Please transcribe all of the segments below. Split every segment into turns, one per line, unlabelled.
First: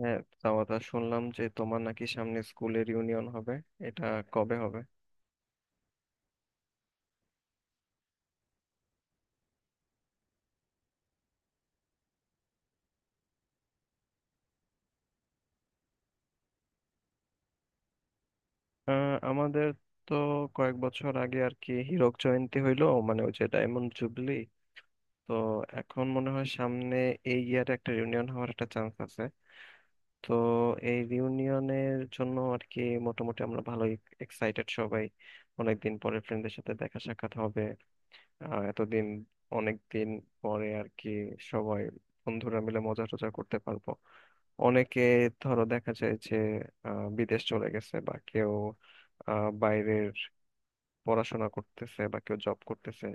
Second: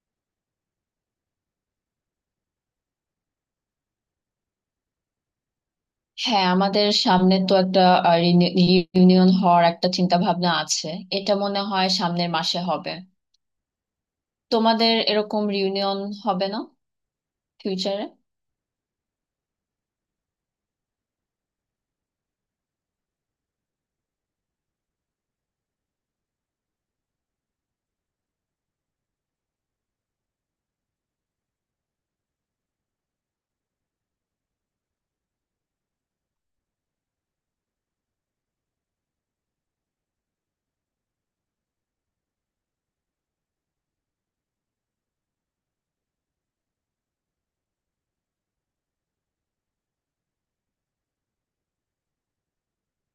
হ্যাঁ, তা কথা শুনলাম যে তোমার নাকি সামনে স্কুলের ইউনিয়ন হবে। এটা কবে হবে?
হ্যাঁ, আমাদের সামনে তো একটা রিউনিয়ন হওয়ার একটা চিন্তা ভাবনা আছে। এটা মনে হয় সামনের মাসে হবে। তোমাদের এরকম রিউনিয়ন হবে না ফিউচারে?
আমাদের তো কয়েক বছর আগে আর কি হীরক জয়ন্তী হইলো, মানে ওই যে ডায়মন্ড জুবলি। তো এখন মনে হয় সামনে এই ইয়ারে একটা রিউনিয়ন হওয়ার একটা চান্স আছে। তো এই রিউনিয়নের জন্য আর কি মোটামুটি আমরা ভালোই এক্সাইটেড সবাই। অনেকদিন পরে ফ্রেন্ডদের সাথে দেখা সাক্ষাৎ হবে। এতদিন, অনেক দিন পরে আর কি সবাই বন্ধুরা মিলে মজা টজা করতে পারবো। অনেকে, ধরো, দেখা যায় যে বিদেশ চলে গেছে, বা কেউ বাইরের পড়াশোনা করতেছে, বা কেউ জব করতেছে।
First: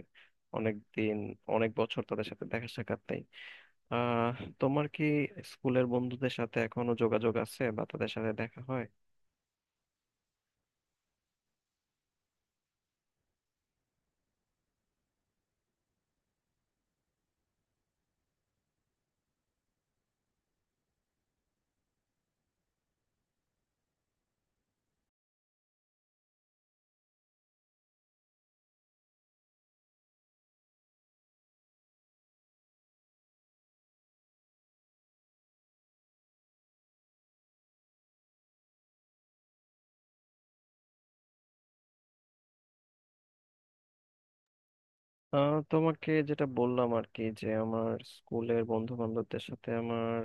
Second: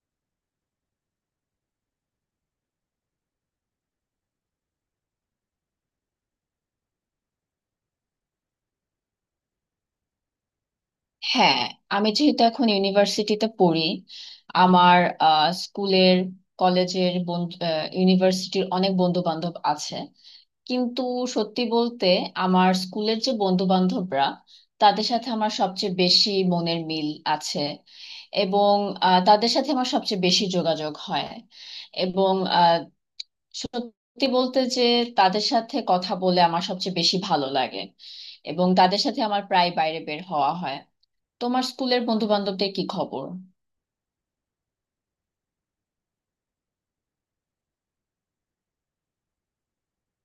অনেক দিন, অনেক বছর তাদের সাথে দেখা সাক্ষাৎ নেই। আহ তোমার কি স্কুলের বন্ধুদের সাথে এখনো যোগাযোগ আছে, বা তাদের সাথে দেখা হয়?
হ্যাঁ, আমি যেহেতু এখন ইউনিভার্সিটিতে পড়ি, আমার স্কুলের, কলেজের বন্ধু, ইউনিভার্সিটির অনেক বন্ধু বান্ধব আছে। কিন্তু সত্যি বলতে, আমার স্কুলের যে বন্ধু বান্ধবরা, তাদের সাথে আমার সবচেয়ে বেশি মনের মিল আছে, এবং তাদের সাথে আমার সবচেয়ে বেশি যোগাযোগ হয়। এবং সত্যি বলতে যে তাদের সাথে কথা বলে আমার সবচেয়ে বেশি ভালো লাগে, এবং তাদের সাথে আমার প্রায় বাইরে বের হওয়া হয়। তোমার স্কুলের বন্ধু বান্ধবদের কি খবর?
তোমাকে যেটা বললাম আর কি, যে আমার স্কুলের বন্ধু বান্ধবদের সাথে আমার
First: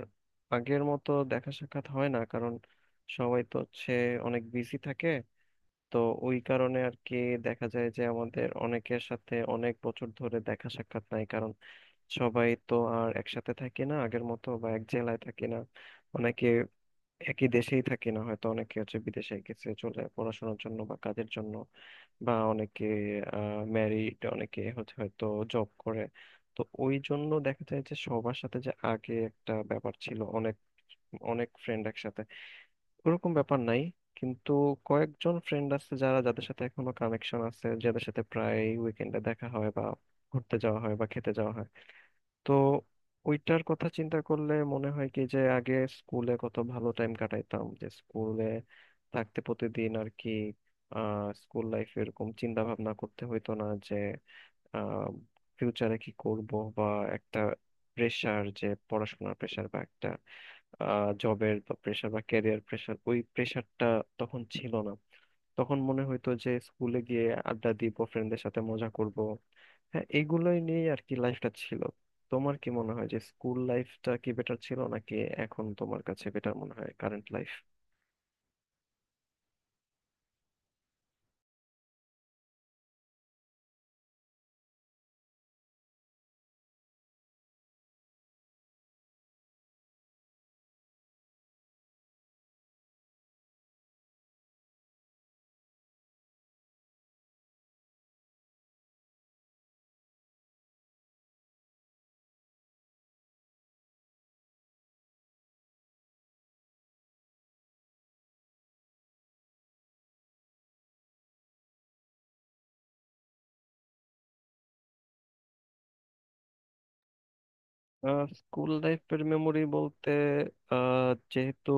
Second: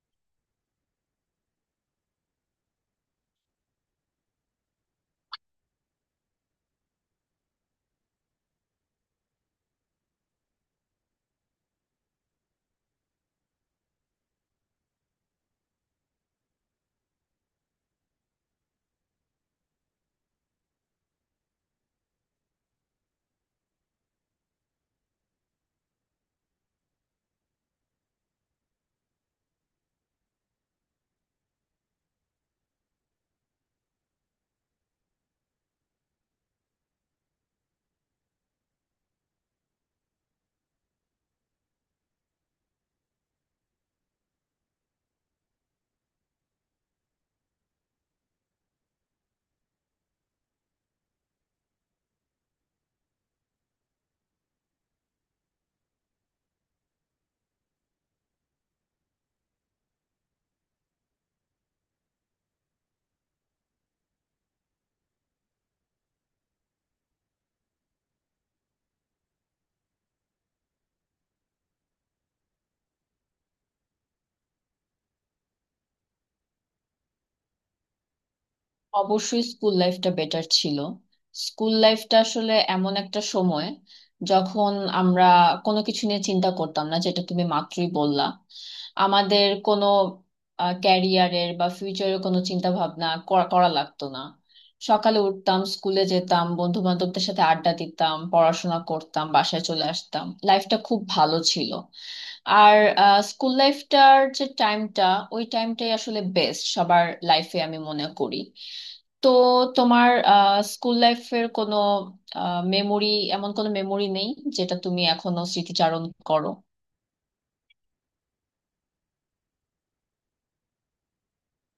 আগের মতো দেখা সাক্ষাৎ হয় না, কারণ সবাই তো হচ্ছে অনেক বিজি থাকে। তো ওই কারণে আর কি দেখা যায় যে আমাদের অনেকের সাথে অনেক বছর ধরে দেখা সাক্ষাৎ নাই, কারণ সবাই তো আর একসাথে থাকি না আগের মতো, বা এক জেলায় থাকি না। অনেকে একই দেশেই থাকি না, হয়তো অনেকে হচ্ছে বিদেশে গেছে চলে পড়াশোনার জন্য বা কাজের জন্য, বা অনেকে ম্যারিড, অনেকে হচ্ছে হয়তো জব করে। তো ওই জন্য দেখা যায় যে সবার সাথে যে আগে একটা ব্যাপার ছিল, অনেক অনেক ফ্রেন্ড একসাথে, ওরকম ব্যাপার নাই। কিন্তু কয়েকজন ফ্রেন্ড আছে যাদের সাথে এখনো কানেকশন আছে, যাদের সাথে প্রায় উইকেন্ডে দেখা হয় বা ঘুরতে যাওয়া হয় বা খেতে যাওয়া হয়। তো ওইটার কথা চিন্তা করলে মনে হয় কি, যে আগে স্কুলে কত ভালো টাইম কাটাইতাম, যে স্কুলে থাকতে প্রতিদিন আর কি স্কুল লাইফ এরকম চিন্তা ভাবনা করতে হইতো না যে আহ ফিউচারে কি করব, বা একটা প্রেশার, যে পড়াশোনার প্রেশার বা একটা জবের বা প্রেশার বা ক্যারিয়ার প্রেশার, ওই প্রেশারটা তখন ছিল না। তখন মনে হইতো যে স্কুলে গিয়ে আড্ডা দিব, ফ্রেন্ডদের সাথে মজা করব। হ্যাঁ, এইগুলোই নিয়েই আর কি লাইফটা ছিল। তোমার কি মনে হয় যে স্কুল লাইফটা কি বেটার ছিল, নাকি এখন তোমার কাছে বেটার মনে হয় কারেন্ট লাইফ?
অবশ্যই স্কুল লাইফটা বেটার ছিল। স্কুল লাইফটা আসলে এমন একটা সময় যখন আমরা কোনো কিছু নিয়ে চিন্তা করতাম না, যেটা তুমি মাত্রই বললা। আমাদের কোনো ক্যারিয়ারের বা ফিউচারের কোনো চিন্তা ভাবনা করা করা লাগতো না। সকালে উঠতাম, স্কুলে যেতাম, বন্ধু বান্ধবদের সাথে আড্ডা দিতাম, পড়াশোনা করতাম, বাসায় চলে আসতাম, লাইফটা খুব ভালো ছিল। আর স্কুল লাইফটার যে টাইমটা, ওই টাইমটাই আসলে বেস্ট সবার লাইফে, আমি মনে করি। তো তোমার স্কুল লাইফের কোনো মেমোরি, এমন কোনো মেমোরি নেই যেটা তুমি এখনো স্মৃতিচারণ করো?
স্কুল লাইফের মেমোরি বলতে, যেহেতু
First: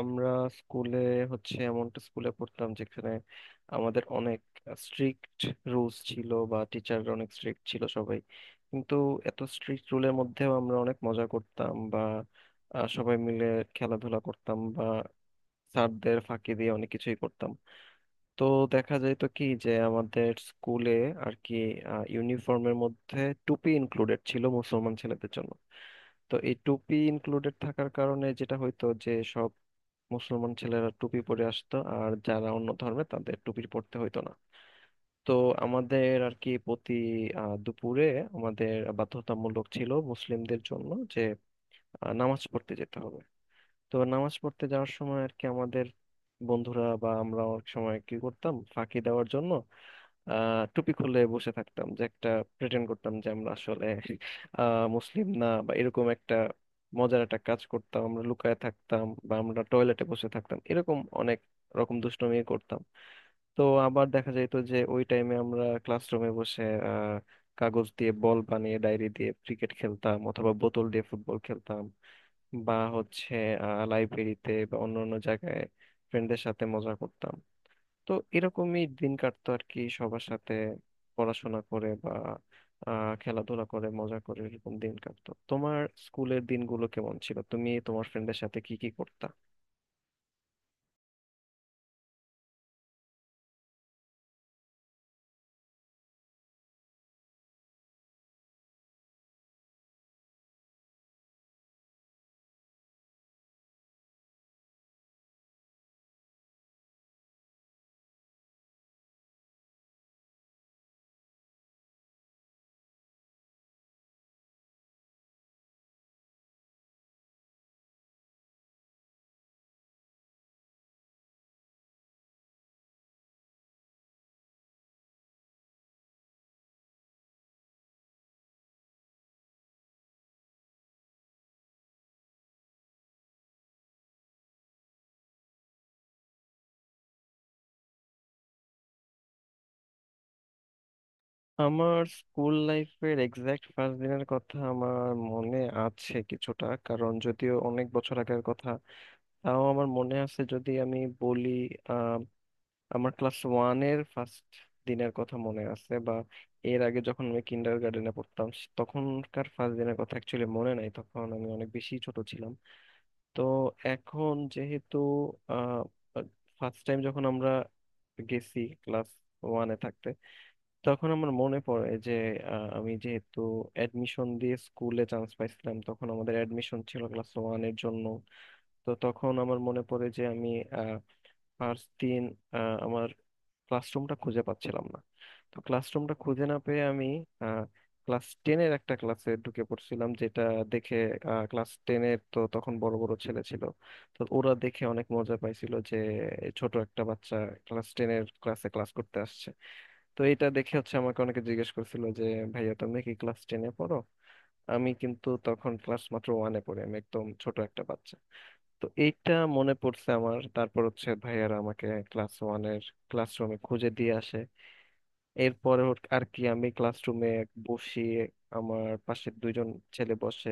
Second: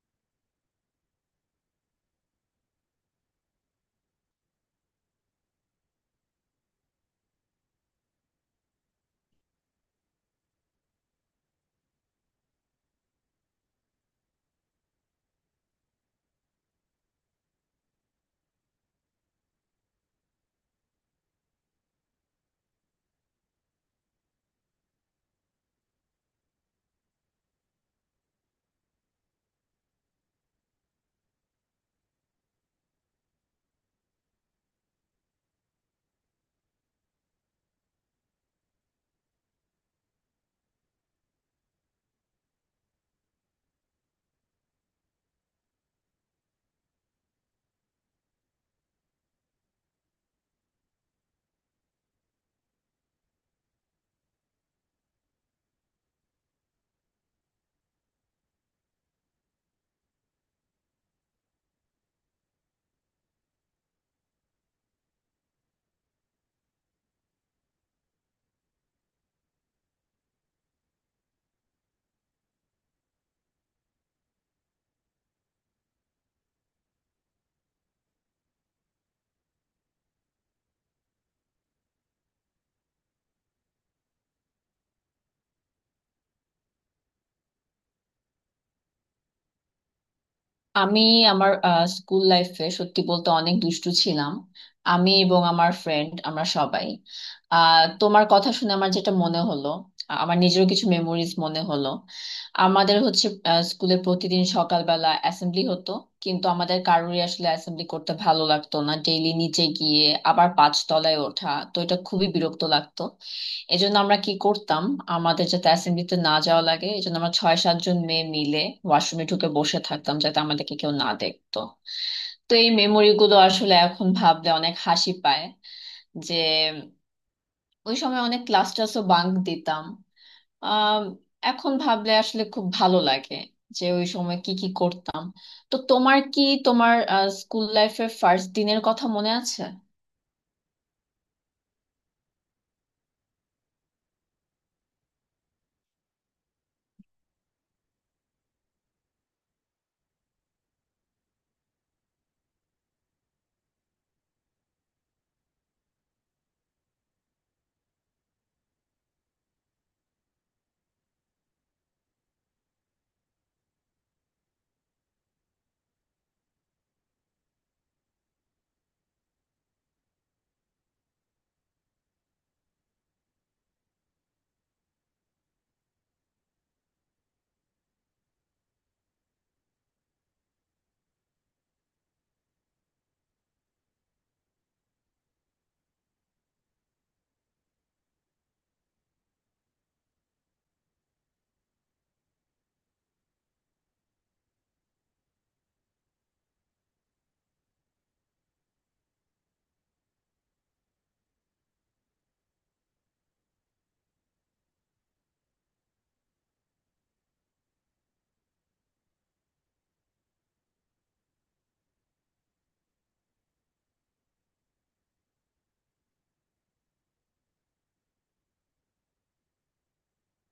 আমরা স্কুলে হচ্ছে এমন একটা স্কুলে পড়তাম যেখানে আমাদের অনেক স্ট্রিক্ট রুলস ছিল, বা টিচাররা অনেক স্ট্রিক্ট ছিল সবাই। কিন্তু এত স্ট্রিক্ট রুলের মধ্যেও আমরা অনেক মজা করতাম, বা সবাই মিলে খেলাধুলা করতাম, বা স্যারদের ফাঁকি দিয়ে অনেক কিছুই করতাম। তো দেখা যায় তো কি যে আমাদের স্কুলে আর কি ইউনিফর্মের মধ্যে টুপি ইনক্লুডেড ছিল মুসলমান ছেলেদের জন্য। তো এই টুপি ইনক্লুডেড থাকার কারণে যেটা হইতো যে সব মুসলমান ছেলেরা টুপি পরে আসতো, আর যারা অন্য ধর্মে তাদের টুপি পরতে হইতো না। তো আমাদের আর কি প্রতি দুপুরে আমাদের বাধ্যতামূলক ছিল মুসলিমদের জন্য যে নামাজ পড়তে যেতে হবে। তো নামাজ পড়তে যাওয়ার সময় আর কি আমাদের বন্ধুরা বা আমরা অনেক সময় কি করতাম, ফাঁকি দেওয়ার জন্য টুপি খুলে বসে থাকতাম, যে একটা প্রেটেন্ড করতাম যে আমরা আসলে মুসলিম না, বা এরকম একটা মজার একটা কাজ করতাম, আমরা লুকায় থাকতাম, বা আমরা টয়লেটে বসে থাকতাম, এরকম অনেক রকম দুষ্টুমি করতাম। তো আবার দেখা যেত যে ওই টাইমে আমরা ক্লাসরুমে বসে আহ কাগজ দিয়ে বল বানিয়ে ডায়েরি দিয়ে ক্রিকেট খেলতাম, অথবা বোতল দিয়ে ফুটবল খেলতাম, বা হচ্ছে লাইব্রেরিতে বা অন্য অন্য জায়গায় ফ্রেন্ডদের সাথে মজা করতাম। তো এরকমই দিন কাটতো আর কি সবার সাথে, পড়াশোনা করে বা খেলাধুলা করে মজা করে এরকম দিন কাটতো। তোমার স্কুলের দিনগুলো কেমন ছিল? তুমি তোমার ফ্রেন্ডের সাথে কি কি করতা?
আমি আমার স্কুল লাইফে সত্যি বলতে অনেক দুষ্টু ছিলাম। আমি এবং আমার ফ্রেন্ড আমরা সবাই, তোমার কথা শুনে আমার যেটা মনে হলো, আমার নিজেরও কিছু মেমোরিজ মনে হলো। আমাদের হচ্ছে স্কুলে প্রতিদিন সকালবেলা অ্যাসেম্বলি হতো, কিন্তু আমাদের কারোরই আসলে অ্যাসেম্বলি করতে ভালো লাগতো না। ডেইলি নিচে গিয়ে আবার 5 তলায় ওঠা, তো এটা খুবই বিরক্ত লাগতো। এই জন্য আমরা কি করতাম, আমাদের যাতে অ্যাসেম্বলিতে না যাওয়া লাগে, এই জন্য আমরা 6-7 জন মেয়ে মিলে ওয়াশরুমে ঢুকে বসে থাকতাম যাতে আমাদেরকে কেউ না দেখতো। তো এই মেমোরি গুলো আসলে এখন ভাবলে অনেক হাসি পায়, যে ওই সময় অনেক ক্লাস টাসও বাঙ্ক দিতাম। আহ এখন ভাবলে আসলে খুব ভালো লাগে যে ওই সময় কি কি করতাম। তো তোমার কি, তোমার স্কুল লাইফের ফার্স্ট দিনের কথা মনে আছে?
আমার স্কুল লাইফের এক্সাক্ট ফার্স্ট দিনের কথা আমার মনে আছে কিছুটা, কারণ যদিও অনেক বছর আগের কথা, তাও আমার মনে আছে। যদি আমি বলি, আমার ক্লাস ওয়ানের ফার্স্ট দিনের কথা মনে আছে, বা এর আগে যখন আমি কিন্ডার গার্ডেনে পড়তাম তখনকার ফার্স্ট দিনের কথা অ্যাকচুয়ালি মনে নাই, তখন আমি অনেক বেশি ছোট ছিলাম। তো এখন যেহেতু ফার্স্ট টাইম যখন আমরা গেছি ক্লাস ওয়ানে থাকতে, তখন আমার মনে পড়ে যে আমি যেহেতু অ্যাডমিশন দিয়ে স্কুলে চান্স পাইছিলাম, তখন আমাদের অ্যাডমিশন ছিল ক্লাস ওয়ানের জন্য। তো তখন আমার মনে পড়ে যে আমি আর তিন আমার ক্লাসরুমটা খুঁজে পাচ্ছিলাম না। তো ক্লাসরুমটা খুঁজে না পেয়ে আমি ক্লাস টেনের একটা ক্লাসে ঢুকে পড়ছিলাম, যেটা দেখে, ক্লাস টেনের তো তখন বড় বড় ছেলে ছিল, তো ওরা দেখে অনেক মজা পাইছিল যে ছোট একটা বাচ্চা ক্লাস টেনের ক্লাসে ক্লাস করতে আসছে। তো এটা দেখে হচ্ছে আমাকে অনেকে জিজ্ঞেস করছিল যে, ভাইয়া তুমি কি ক্লাস টেনে পড়ো? আমি কিন্তু তখন ক্লাস মাত্র ওয়ানে পড়ি, আমি একদম ছোট একটা বাচ্চা। তো এইটা মনে পড়ছে আমার। তারপর হচ্ছে ভাইয়ারা আমাকে ক্লাস ওয়ানের ক্লাসরুমে খুঁজে দিয়ে আসে। এরপরে আর কি আমি ক্লাসরুমে বসি, আমার পাশে দুইজন ছেলে বসে।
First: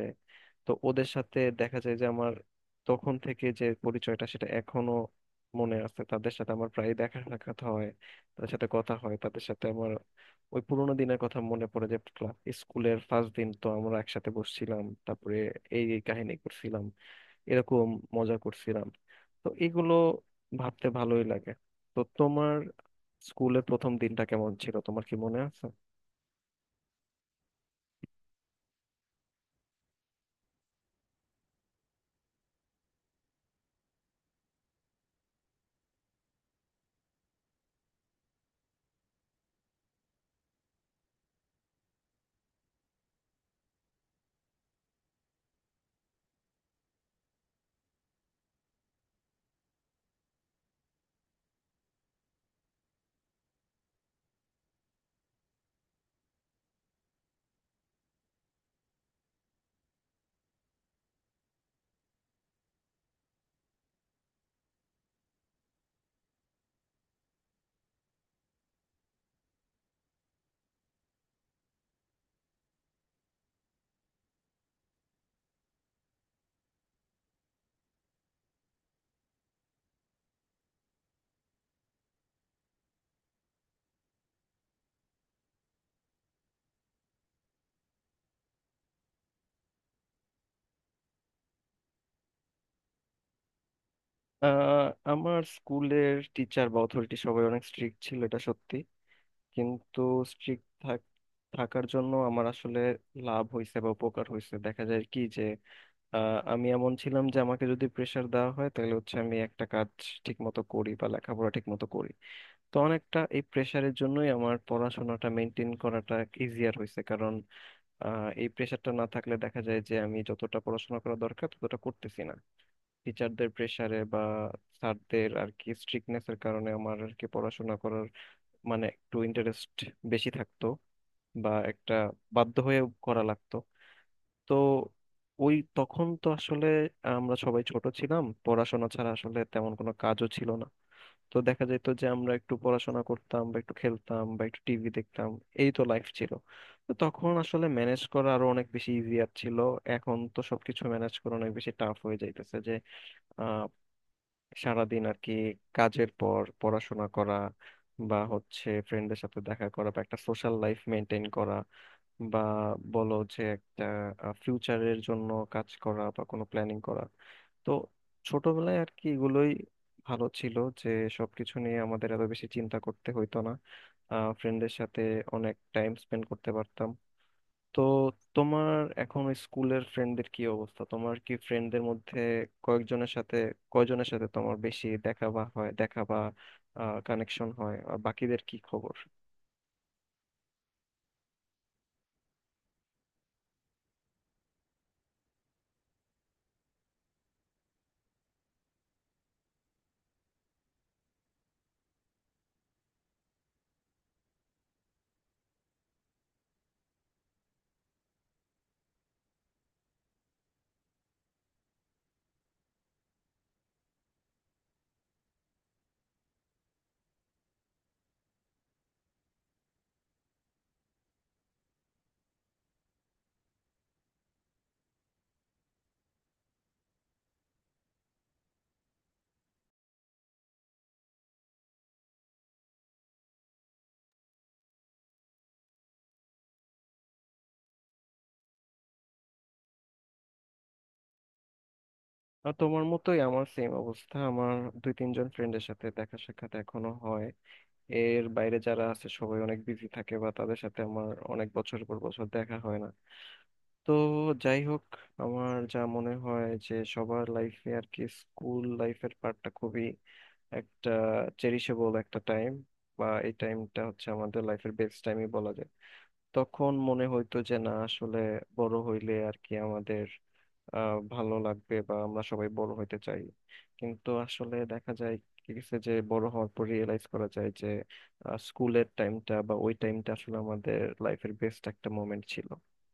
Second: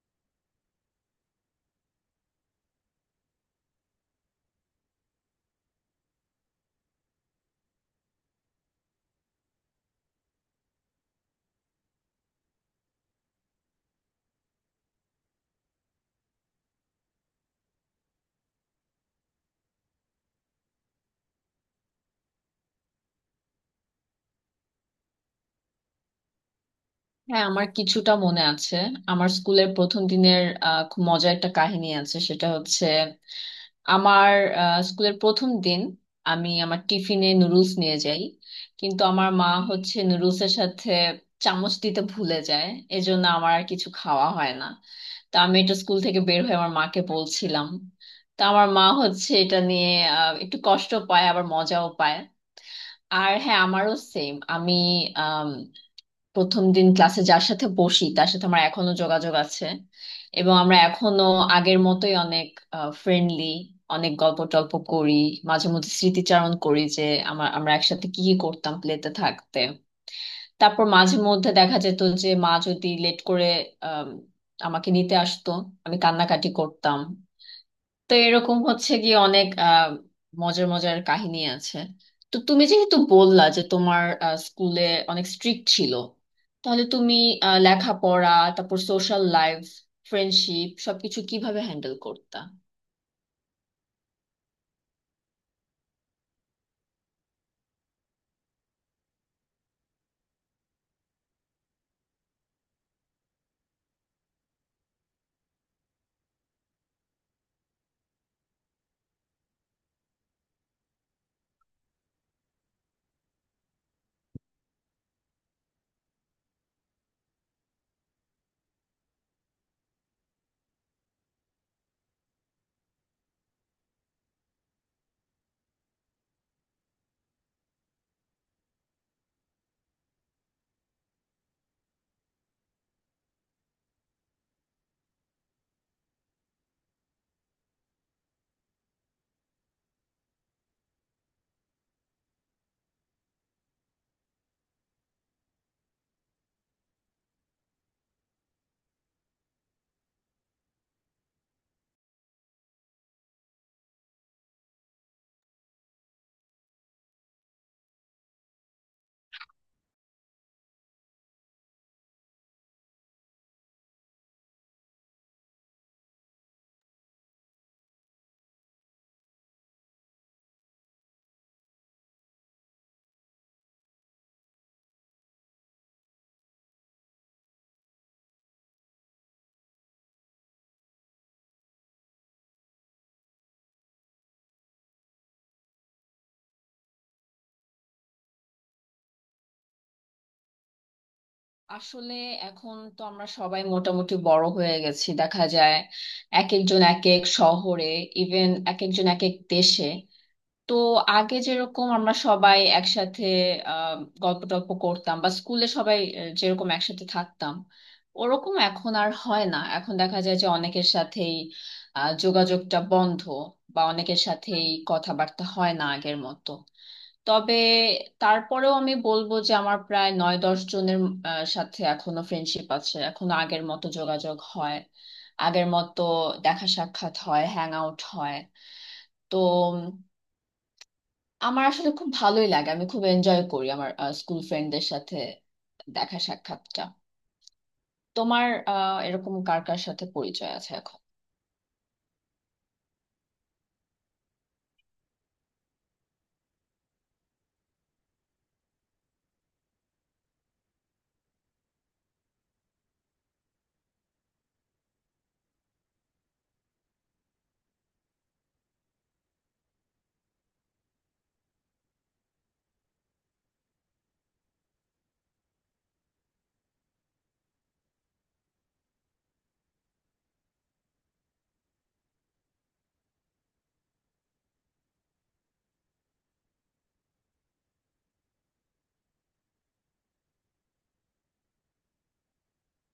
তো ওদের সাথে দেখা যায় যে আমার তখন থেকে যে পরিচয়টা, সেটা এখনো মনে আছে, তাদের সাথে আমার প্রায় দেখা সাক্ষাৎ হয়, তাদের সাথে কথা হয়, তাদের সাথে আমার ওই পুরোনো দিনের কথা মনে পড়ে, যে ক্লাস, স্কুলের ফার্স্ট দিন তো আমরা একসাথে বসছিলাম, তারপরে এই এই কাহিনী করছিলাম, এরকম মজা করছিলাম। তো এগুলো ভাবতে ভালোই লাগে। তো তোমার স্কুলের প্রথম দিনটা কেমন ছিল? তোমার কি মনে আছে?
হ্যাঁ, আমার কিছুটা মনে আছে। আমার স্কুলের প্রথম দিনের খুব মজার একটা কাহিনী আছে। সেটা হচ্ছে, আমার স্কুলের প্রথম দিন আমি আমার টিফিনে নুডলস নিয়ে যাই, কিন্তু আমার মা হচ্ছে নুডলসের সাথে চামচ দিতে ভুলে যায়। এজন্য আমার আর কিছু খাওয়া হয় না। তা আমি এটা স্কুল থেকে বের হয়ে আমার মাকে বলছিলাম। তা আমার মা হচ্ছে এটা নিয়ে একটু কষ্ট পায়, আবার মজাও পায়। আর হ্যাঁ, আমারও সেম, আমি প্রথম দিন ক্লাসে যার সাথে বসি, তার সাথে আমার এখনো যোগাযোগ আছে, এবং আমরা এখনো আগের মতোই অনেক ফ্রেন্ডলি, অনেক গল্প টল্প করি, মাঝে মধ্যে স্মৃতিচারণ করি যে আমার, আমরা একসাথে কি কি করতাম প্লেতে থাকতে। তারপর মাঝে মধ্যে দেখা যেত যে মা যদি লেট করে আম, আমাকে নিতে আসতো, আমি কান্নাকাটি করতাম। তো এরকম হচ্ছে গিয়ে অনেক মজার মজার কাহিনী আছে। তো তুমি যেহেতু বললা যে তোমার স্কুলে অনেক স্ট্রিক্ট ছিল, তাহলে তুমি লেখাপড়া, তারপর সোশ্যাল লাইফ, ফ্রেন্ডশিপ সবকিছু কিভাবে হ্যান্ডেল করতা?
আহ আমার স্কুলের টিচার বা অথরিটি সবাই অনেক স্ট্রিক্ট ছিল, এটা সত্যি। কিন্তু স্ট্রিক্ট থাকার জন্য আমার আসলে লাভ হয়েছে বা উপকার হয়েছে। দেখা যায় কি যে আমি এমন ছিলাম যে আমাকে যদি প্রেশার দেওয়া হয়, তাহলে হচ্ছে আমি একটা কাজ ঠিক মতো করি বা লেখাপড়া ঠিক মতো করি। তো অনেকটা এই প্রেশারের জন্যই আমার পড়াশোনাটা মেনটেন করাটা ইজিয়ার হয়েছে, কারণ এই প্রেশারটা না থাকলে দেখা যায় যে আমি যতটা পড়াশোনা করা দরকার ততটা করতেছি না। টিচারদের প্রেশারে বা স্যারদের আর কি স্ট্রিক্টনেসের কারণে আমার আর কি পড়াশোনা করার মানে একটু ইন্টারেস্ট বেশি থাকতো, বা একটা বাধ্য হয়ে করা লাগতো। তো ওই তখন তো আসলে আমরা সবাই ছোট ছিলাম, পড়াশোনা ছাড়া আসলে তেমন কোনো কাজও ছিল না। তো দেখা যেত যে আমরা একটু পড়াশোনা করতাম বা একটু খেলতাম বা একটু টিভি দেখতাম, এই তো লাইফ ছিল। তো তখন আসলে ম্যানেজ করা আরো অনেক বেশি ইজিয়ার ছিল। এখন তো সবকিছু ম্যানেজ করা অনেক বেশি টাফ হয়ে যাইতেছে, যে সারাদিন আর কি কাজের পর পড়াশোনা করা, বা হচ্ছে ফ্রেন্ডদের সাথে দেখা করা, বা একটা সোশ্যাল লাইফ মেনটেন করা, বা বলো যে একটা ফিউচারের জন্য কাজ করা বা কোনো প্ল্যানিং করা। তো ছোটবেলায় আর কি এগুলোই ভালো ছিল, যে সবকিছু নিয়ে আমাদের এত বেশি চিন্তা করতে হইতো না, ফ্রেন্ডের সাথে অনেক টাইম স্পেন্ড করতে পারতাম। তো তোমার এখন ওই স্কুলের ফ্রেন্ডদের কি অবস্থা? তোমার কি ফ্রেন্ডদের মধ্যে কয়েকজনের সাথে, কয়জনের সাথে তোমার বেশি দেখা বা হয় দেখা বা কানেকশন হয়, আর বাকিদের কি খবর?
আসলে এখন তো আমরা সবাই মোটামুটি বড় হয়ে গেছি। দেখা যায় এক একজন এক এক শহরে, ইভেন এক একজন এক এক দেশে। তো আগে যেরকম আমরা সবাই একসাথে আহ গল্প টল্প করতাম, বা স্কুলে সবাই যেরকম একসাথে থাকতাম, ওরকম এখন আর হয় না। এখন দেখা যায় যে অনেকের সাথেই যোগাযোগটা বন্ধ, বা অনেকের সাথেই কথাবার্তা হয় না আগের মতো। তবে তারপরেও আমি বলবো যে আমার প্রায় 9-10 জনের সাথে এখনো ফ্রেন্ডশিপ আছে, এখনো আগের মতো যোগাযোগ হয়, আগের মতো দেখা সাক্ষাৎ হয়, হ্যাং আউট হয়। তো আমার আসলে খুব ভালোই লাগে, আমি খুব এনজয় করি আমার স্কুল ফ্রেন্ডদের সাথে দেখা সাক্ষাৎটা। তোমার এরকম কার কার সাথে পরিচয় আছে এখন?
আর তোমার মতোই আমার সেম অবস্থা। আমার দুই তিনজন ফ্রেন্ডের সাথে দেখা সাক্ষাৎ এখনো হয়। এর বাইরে যারা আছে সবাই অনেক বিজি থাকে, বা তাদের সাথে আমার অনেক বছর পর বছর দেখা হয় না। তো যাই হোক, আমার যা মনে হয় যে সবার লাইফে আর কি স্কুল লাইফের পার্টটা খুবই একটা চেরিশেবল একটা টাইম, বা এই টাইমটা হচ্ছে আমাদের লাইফের বেস্ট টাইমই বলা যায়। তখন মনে হইতো যে না, আসলে বড় হইলে আর কি আমাদের ভালো লাগবে, বা আমরা সবাই বড় হইতে চাই। কিন্তু আসলে দেখা যায় কি গেছে, যে বড় হওয়ার পর রিয়েলাইজ করা যায় যে স্কুলের টাইমটা বা ওই টাইমটা আসলে আমাদের লাইফের বেস্ট একটা মোমেন্ট ছিল।